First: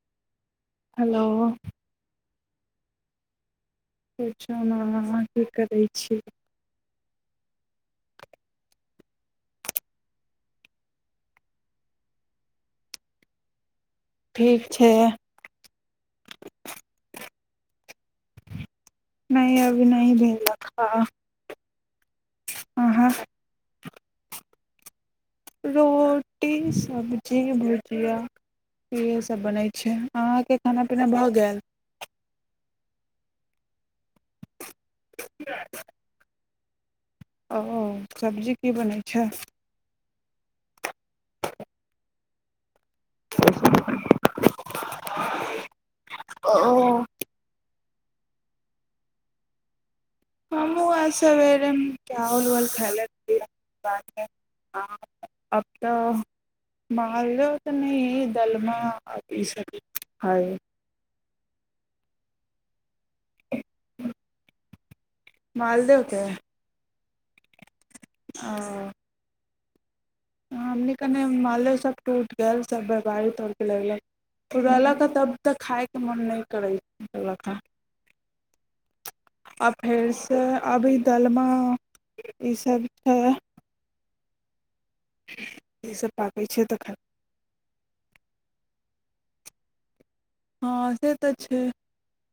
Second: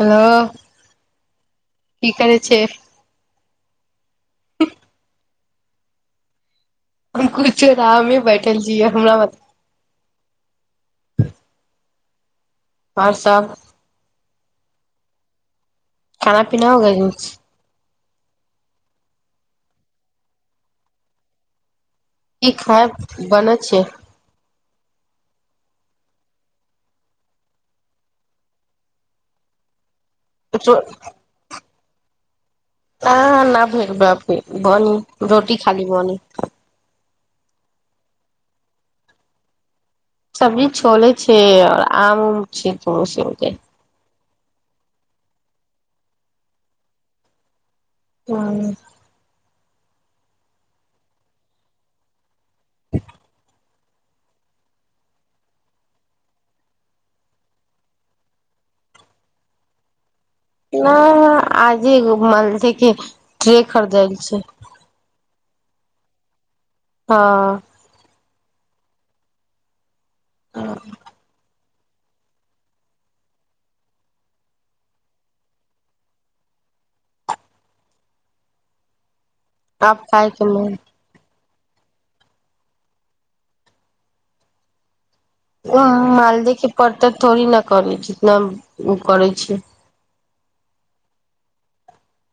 Hello hello की करै छिय पुछू ने अहाँ की करैत छी हम कुछ [unintelligible] आमे बैठल छियै हमरा मत आओर सब ठीक छै खाना पीना हो गइल [unintelligible] नहि अभी नहि भेलक हा की खायब बनै छै रोटी सब्जी भुजिया इहे सब बनै छै अहाँके रो खाना पीना भऽ गेल काहाँ न भइल बापे बनी रोटी खाली बनी ओ सब्जी की बनै छै सब्जी छोले छै और आम उम छै तऽ ओसे होतै ओ हँ हमहूँ आइ सबेरे मे चावल उबल खैले रहियै बाद मे हँ आब तऽ महालदेव तऽ नहि दलमा आब ई सब खाएब नइ आज एगो मानलहि की ट्रे खरीदैल छै मालदेव के हँ ओ हमनि कनि मालेदेव सब टूटि गेल सब वेपारी तोड़िक लगलक रहलक ह तब तऽ खायके मोन नइ करै रहलक ह आ आब फेरसे खायके मन अभी दलमा ई सब छै उ ई सब पाकै मालदेह छै के तऽ खाय परतर थोड़ी न करै जितना उ करै छै हँ से तऽ छै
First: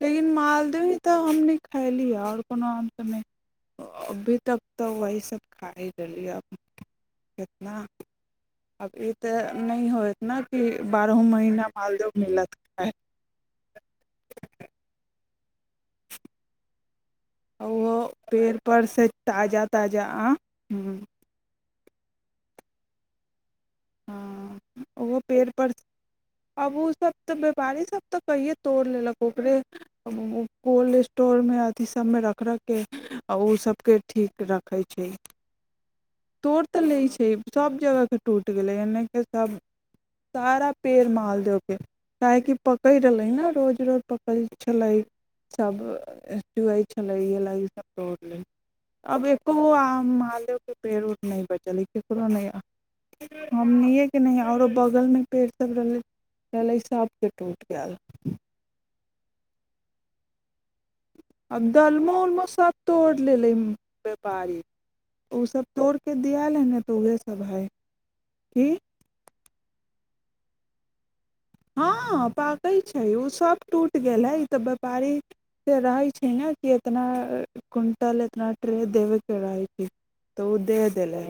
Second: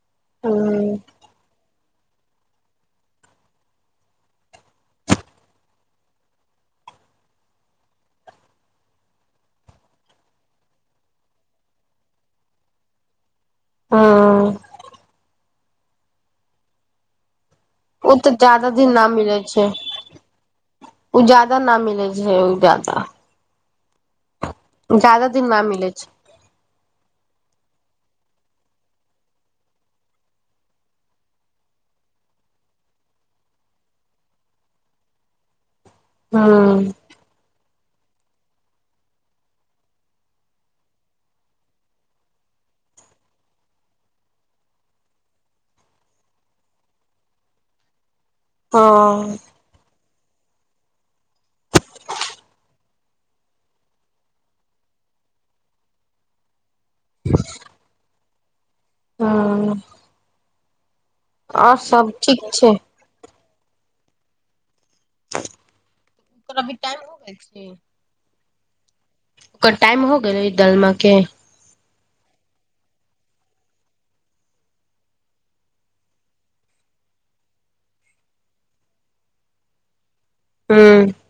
लेकिन मालदह हँ ही तऽ हमनी खैली ह और कोनो आम तऽ नहि अभी तक तऽ वही सब खाइ रहली ह अब कितना आब ई तऽ नहि होएत ने कि बारहो महीना मालदेह मिलत खाए। हँ ओहो ओ तऽ पेड़ जादा पर दिन ना से मिलै ताजा छै ताजा आम ओ जादा ना मिलै छै ओ जादा हँ उहो दिन न पेड़पर मिलै छै आब ओ सब तऽ व्यापारी सब तऽ कहिये तोड़ लेलक ओकरे कोल्ड स्टोरमे अथी सबमे रख रखके आ ओइ सबके ठीक रखै छै तोर हूं तऽ लै छै सभ जगहके टूटि गेलै एने कि सभ सारा पेड़ मालदेव के काहेकि पकै रहलै न रोज रोज पकै छलै सब चुअइ छलै उहेला लागी सब तोड़ि लेल आब हँ एक्को गो आम मालदेवके पेड़ उड़ नहि बचलै ककरो नहि हमनिएके नइ औरो बगलमे पेड़ सब रहलै रहलै सबके टूटि गएल ओ आ सब दलमो ठीक उलमो छै सब तोड़ि लेलै व्यापारी ओसभ तोड़िक ओकर दिआलहै अभी ने तऽ टाइम हो उएह गेल सभ है छै की ओकर टाइम हो गेलय दलमा के हँ पाकै छै ओ सभ टूटि गेलै तऽ व्यापारी से रहै छै ने कि इतना क्विंटल एतना ट्रे देबेके रहै छै तऽ ओ दे हूं देलै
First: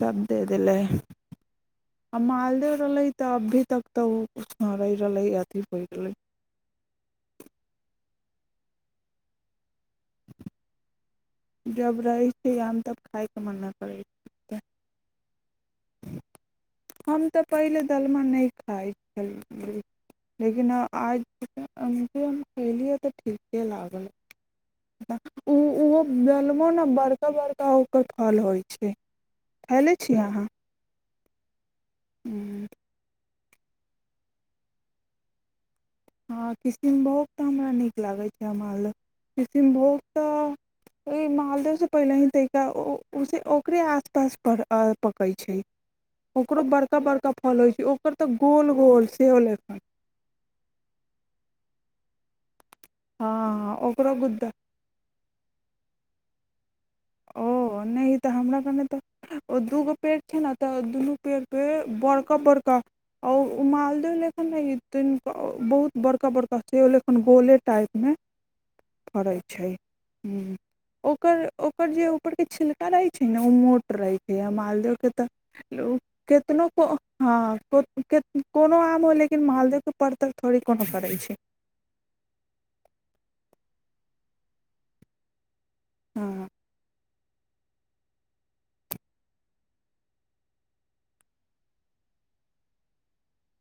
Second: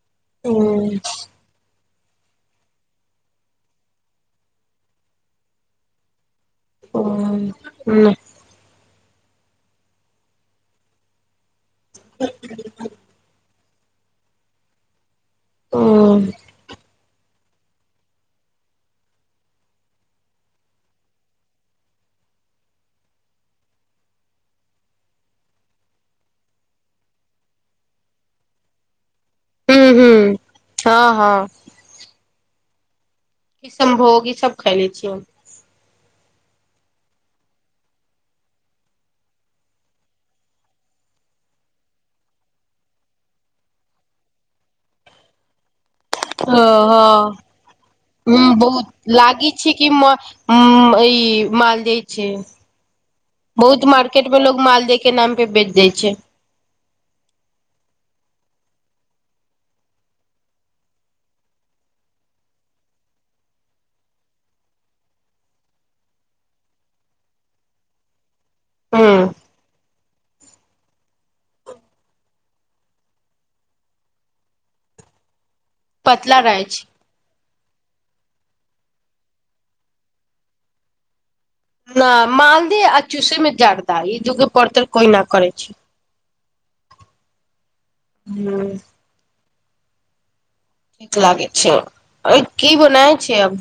सब दे हूं देलै आ मालदेव रहलै तऽ अभी तक तऽ ओ किछु नइ रहि रहलै अथी होइ गेलै ओ ह जब रहै छै आम तब खााय के मन न करै या ओ हम तऽ पहिले दलमा नइ खाइत छलौं लेकिन आज अ हम खेलियै तऽ ठीके लागल ओ ओहो बेलबो ने बड़का बड़का ओकर फल होइ छै खैले हूं छी अहाँ हँ हँ किसनभोग ई सब खैले छीियै हँ किशनभोग तऽ हमरा नीक लागै छै माल किशनभोग तऽ ओ मालदेवसँ पहिले ही तरीका उस ओकरे आसपास पकै छै ओकरो बड़का ओहो बड़का फल होइ छै ओकर तऽ हुँ गोल बहुत गोल सेहो लागि छै लेखन कि म उ ई मालदेय छै हँ बहुत ओकरो मार्केट में गुद्दा लोग माल के नाम पे बेच दइ छै ओ नहि तऽ हमरा गाँव मे तऽ ओ दूगो पेड़ छै ने तऽ दुनू पेड़ पे बड़का बड़का आ उ मालदे लंका ने हइ तन बहुत बड़का बड़का से ओ लेखन होले टाइपमे हूँ फड़ै छै ओकर ओकर जे ऊपरके छिलका रहैत छै ने ओ मोट रहैत छै आ मालदेव के तऽ लोक पतला रहै कितनो छै को हँ कोनो आम हो लेकिन मालदेके पर तक थोड़े कोनो करैय छै न मालदह आ चूसे में जर्दा ई दुगो परतर कोई न करै छै हुँ हू ठीक लागै छै अर की बनाय छै अब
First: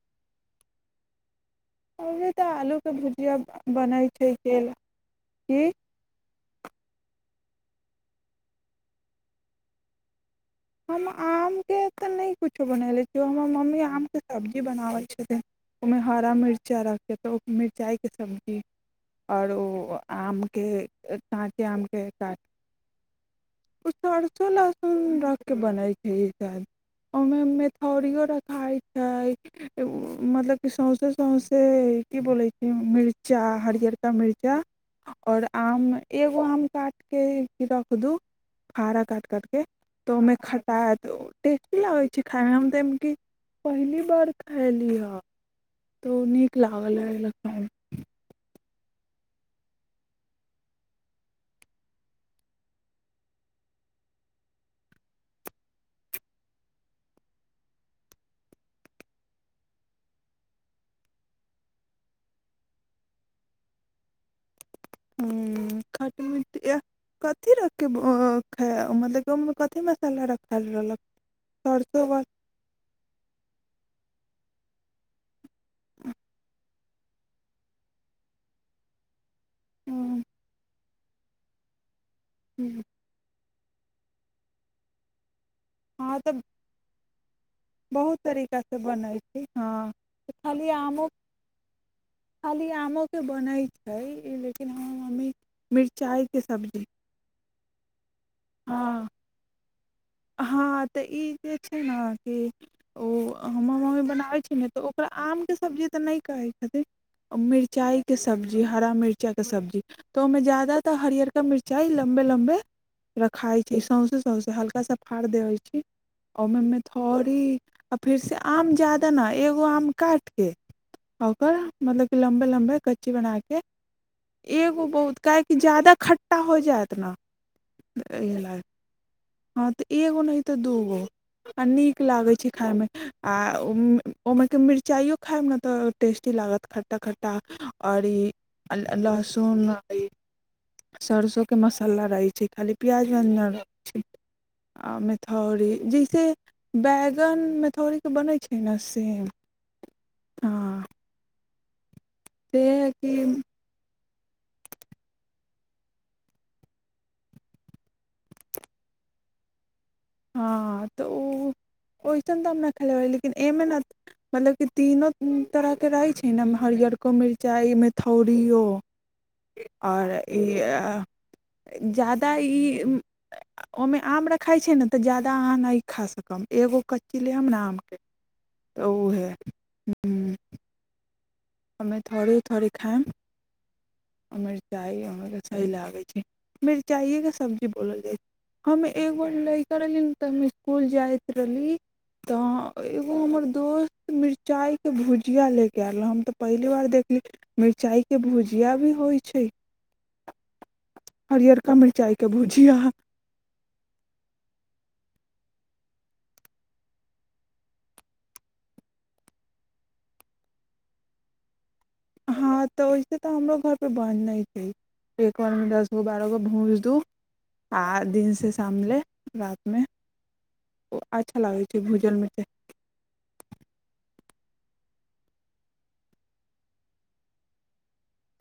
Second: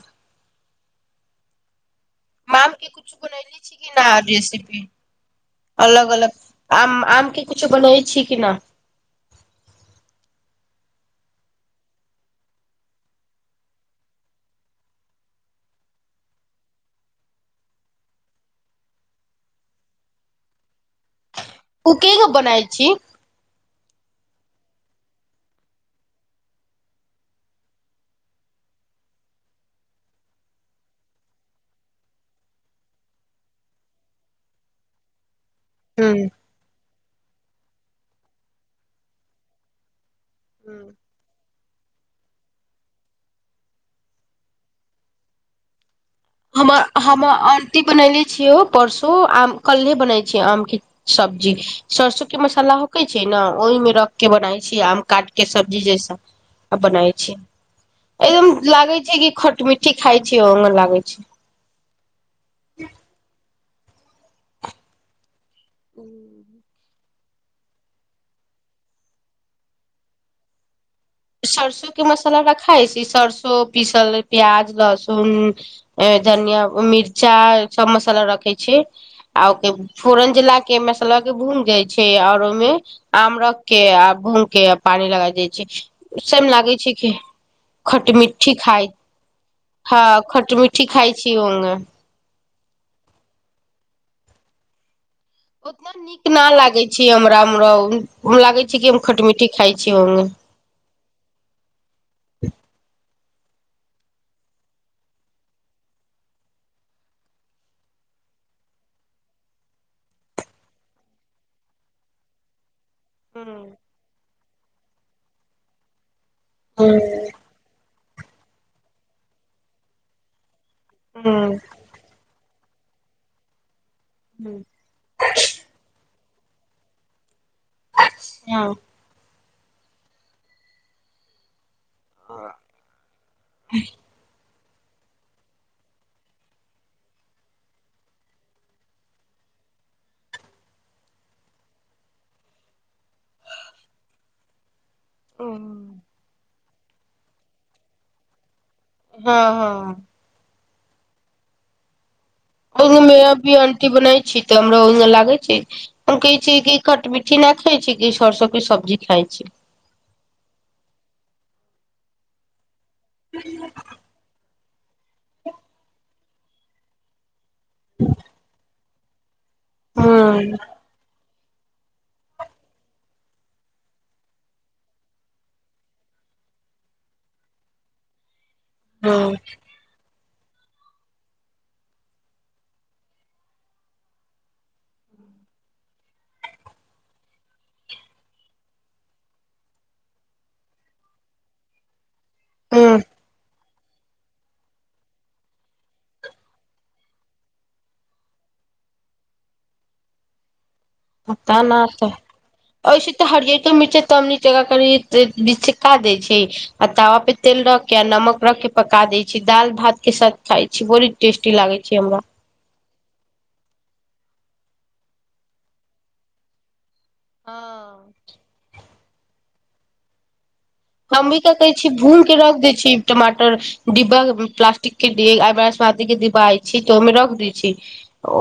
ओहे तऽ माम आलू के एकऊचु भुजिया बनाली छै कि न बनै छै केला रेसपी की अलग अलग आम आम के किछो बनबै छी कि न हम आमके तऽ नहि किछो बनने छियै हमर मम्मी आमके सब्जी बनाबैत छथिन ओमेमे हरा मिर्चाइ रखे त मिरचाइ के सब्जी आओर ओ आमके काँचे आम कें कुकिंग कटि बनाय छी [inaudible] के बनै छै ई सब ओहिमे मेथीयौ रखाइ छै मतलब क सौंसे सौंसे की बोलै छै मिर्चा हरियर का मिर्चा और आम हूँ एगो आम काटिके रख दू फाड़ा काट काटके तऽ ओहिमे खटा हतटे नई होइ छै खायमे मे हम तऽ एमकी पहली बार खयली ह हम हमर लखन आंटी बनले छियै परसू आम कल्हे बनै छै आमके सब्जी सरसों के मसाला होकैत छै ने ओहिमे रख क बनाइ छै आम काट क सब्जी जैस आ बनाय छी एकदम लागे छै कि खट मिट्ठी खाय छी ओहन लागै छै [inaudible] हूं खट मिठ एह कथि रख कऽ खाय मतलब गहमे कथि मसाला रखल रहलक सरसों के सरसो वा मसाला वाला खा छै सरसो पीसल प्याज लहसुन धनिया मिर्चा सब मसाल रखै छै आ ओ हँ फोरन देला के मसला के भून जाइ छै आओर ओहिमे आम रख के आ भून के पानी लगा जाइ छै हँ, तऽ उसन लागै छै की खट बहुत मिठी तरीका से खाइ बनै छै हँ खट खाली मिठी आमो खााय छी ओऔंग खाली आमो के बनै छै लेकिन हमर मम्मी उतना नीक मिरचाइके ना लागे सब्जी छी हमरारा लागे छी क हम हँ खट मिट्ठी खायई छी हँ तऽ ई जे छै ने कि ओ हमर मम्मी बनाबै छै ने तऽ ओकरा आमके सब्जी तऽ नहि कहै छथिन मिरचाइके सब्जी हरा मिर्चाइके सब्जी त मे जा्यादातर हरियर का मिरचाइ लम्बे लम्बे रखाइत छी हूँ सौँसे सौँसे हल्का सा फाड़ि देैत छी ओहिमेथड़ी आ फेरसे आम जादा नइ एगो आम काटि कऽ आ हूँ ओकर मतलब क लम्बे लम्बे कच्ची बना के हँ एगो बहुत काह क जादा ख खट्टा हो जायत ने इहा लाय हँ हँ एगो नहि ह तऽ दूगो आ नीक लागै छै खायमे आ ओम्हर के मिरचाइयो खायब ने तऽ टेस्टी लागत खट्टा खट्टा और ई आ आ लहसून सरसों के मसाला रहैत छै खाली प्याज उयाज न रहै छै आ मैथौरी जैसे बैंगन मैथौरीके बनैत छै ने सेम हँ ह हँ से हइ ओहो मे कि भी आंटी बनाै छी तऽ हमरा ओहि लागै छै हम कहै छै कि कट मिठी न खाई छी कि सरसोके सब्जी खाय छी हँ तऽ ओ ओइसन तऽ हम नहि खेलेब लेकिन एहिमे ने मतलब की तीनो तरह के रहे छै ने हरियर मिरचाइ मे थौड़ियो आओर हूँ ई जादा ई ओहिमे आम रखाइ छै ने तऽ जादा अहाँ नहि खा सखम एगो कच्ची लेब ने आमके तऽ उहे हूँ हूँ ह हममे थोड़ी थोड़ी खाम आ मिरचाइ अहाँके सही लागैत छै मिरचाइएके सब्जी बोलल जाइ छै हम एगो लड़का रहली ते हम स्कुल जायत रहली तऽ हूँ एगो हमर दोस्त मिर्चाइके भुजिया लेके आयल रहै हम तऽ पहिल बार देखली मिरचाईके भुजिया भी होइ छै पता हरियरका न तऽ मिरचाई के भुजिया ऐसे तऽ हरियो मिर्चाई तबनी बिच से काटि देय छै आ तावा पे तेल रख के आ नमक रख के पका दै छी दाल भात के साथ खाय छी बड़ी टेस्टी लागै छै हमरा हाँ तऽ ओहिसे तऽ हमरो घर पर बनै छै एक बार मे दस गो बारह गो भूंज दू आ हँ दिनसँ शाम ले रतिमे हम भी का कहै छी भून के रख दै छी टमाटर डिब्बा प्लास्टिक के समादी के डिब्बा आय छै तऽ ओहिमे रख दै छी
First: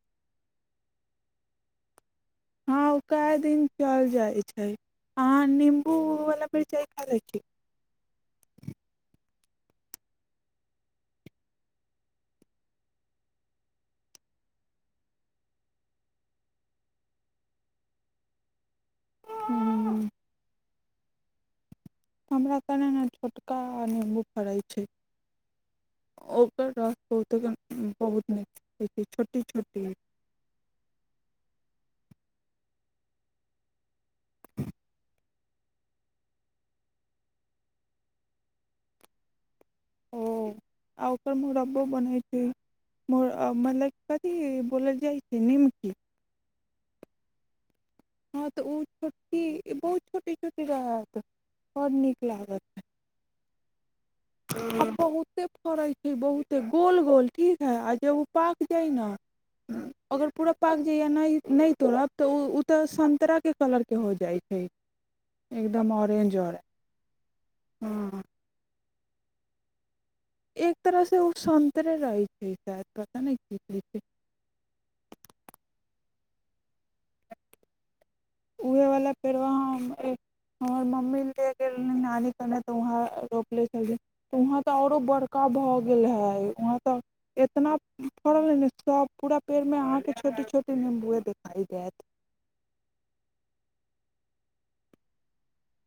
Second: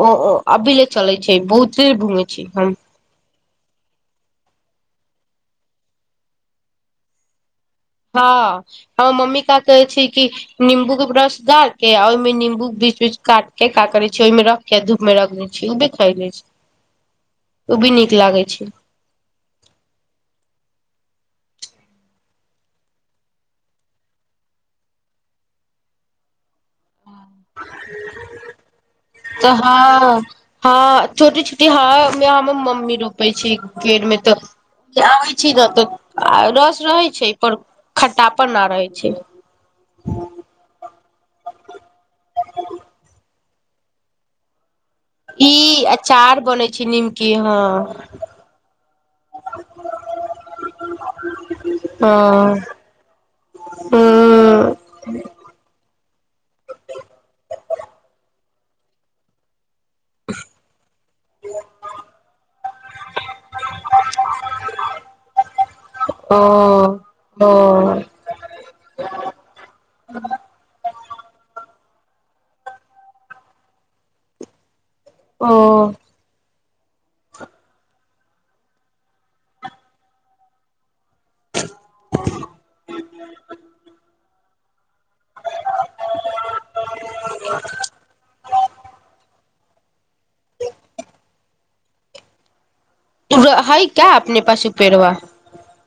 ओ ओ अभी ले चलै छै बहुते घूमै छी हम हँ ओ कए दिन चल जाइ छै अहाँ नम्बू वाला मिरचाइ खा लै छी हँ हमर मम्मी का कहै छै कि नम्बू के ब रस गार के आ ओहिमे नम्बू के बीच बीच काट के का करे छै ओहिमे रख य धूप में रख दै छी ओ भी खाई ले छै ओ भी नीक लागे छै हुँ हमरा कने ने छोटका आ निम्बू फड़ैत छै ओकर रस बहुत बहुत न छोटी तऽ छोटी हँ हँ छोटी छोटी ह मे हमर मम्मी रोपे छै पेड़ में तऽ के आबै छी ने तऽ आ रस रहे छै पर खट्टापन ना रहै छै ओ आ ओकर मुरब्बो बनै छै मतलब कथीहइ बोलल जाइ छै ई निमकी अचार बन छै निमकी हँ हँ तऽ ओ ठीक बहुत छोटे छोटे रहत बड़ नीक हँ लागत हूँ हम बहुते करै छै बहुते गोल गोल ठीक है आ जब ओ पाक जाय न अगर पूरा पाक जाय य नहि नहि तोड़ब तऽ ओ ओ तऽ संतराके कलरके हो जाइ छै एकदम ऑरेंज ओर ओ एक तरह से ओ संतरे रहै छैय पता नहि की छै ओ उहे वाला पेड़वा हम एक हमर मम्मी लेल गेल रही नानी कने तऽ वहाँ रोपले छली त वहाँ तऽ औरो बड़का भऽ गेल हे उहाँ तऽ एतना फड़ल हे ने सब पूरा पेड़ मे अहाँके छोटे छोटे नम्बुए देखाई देयत उगा हइ का अपने पास उ पेड़वा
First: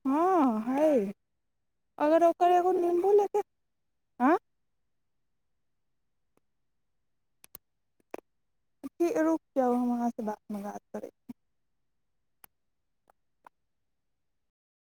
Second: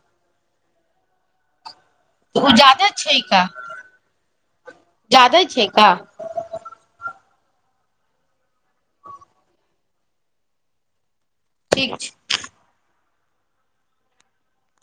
हँ हय अगर उ ओकर एगो ज्यादा नम्बू लेके आँ जादे छै का ठीक रुक जाउ हम अहाँ से बादमे बात करै ठीक छै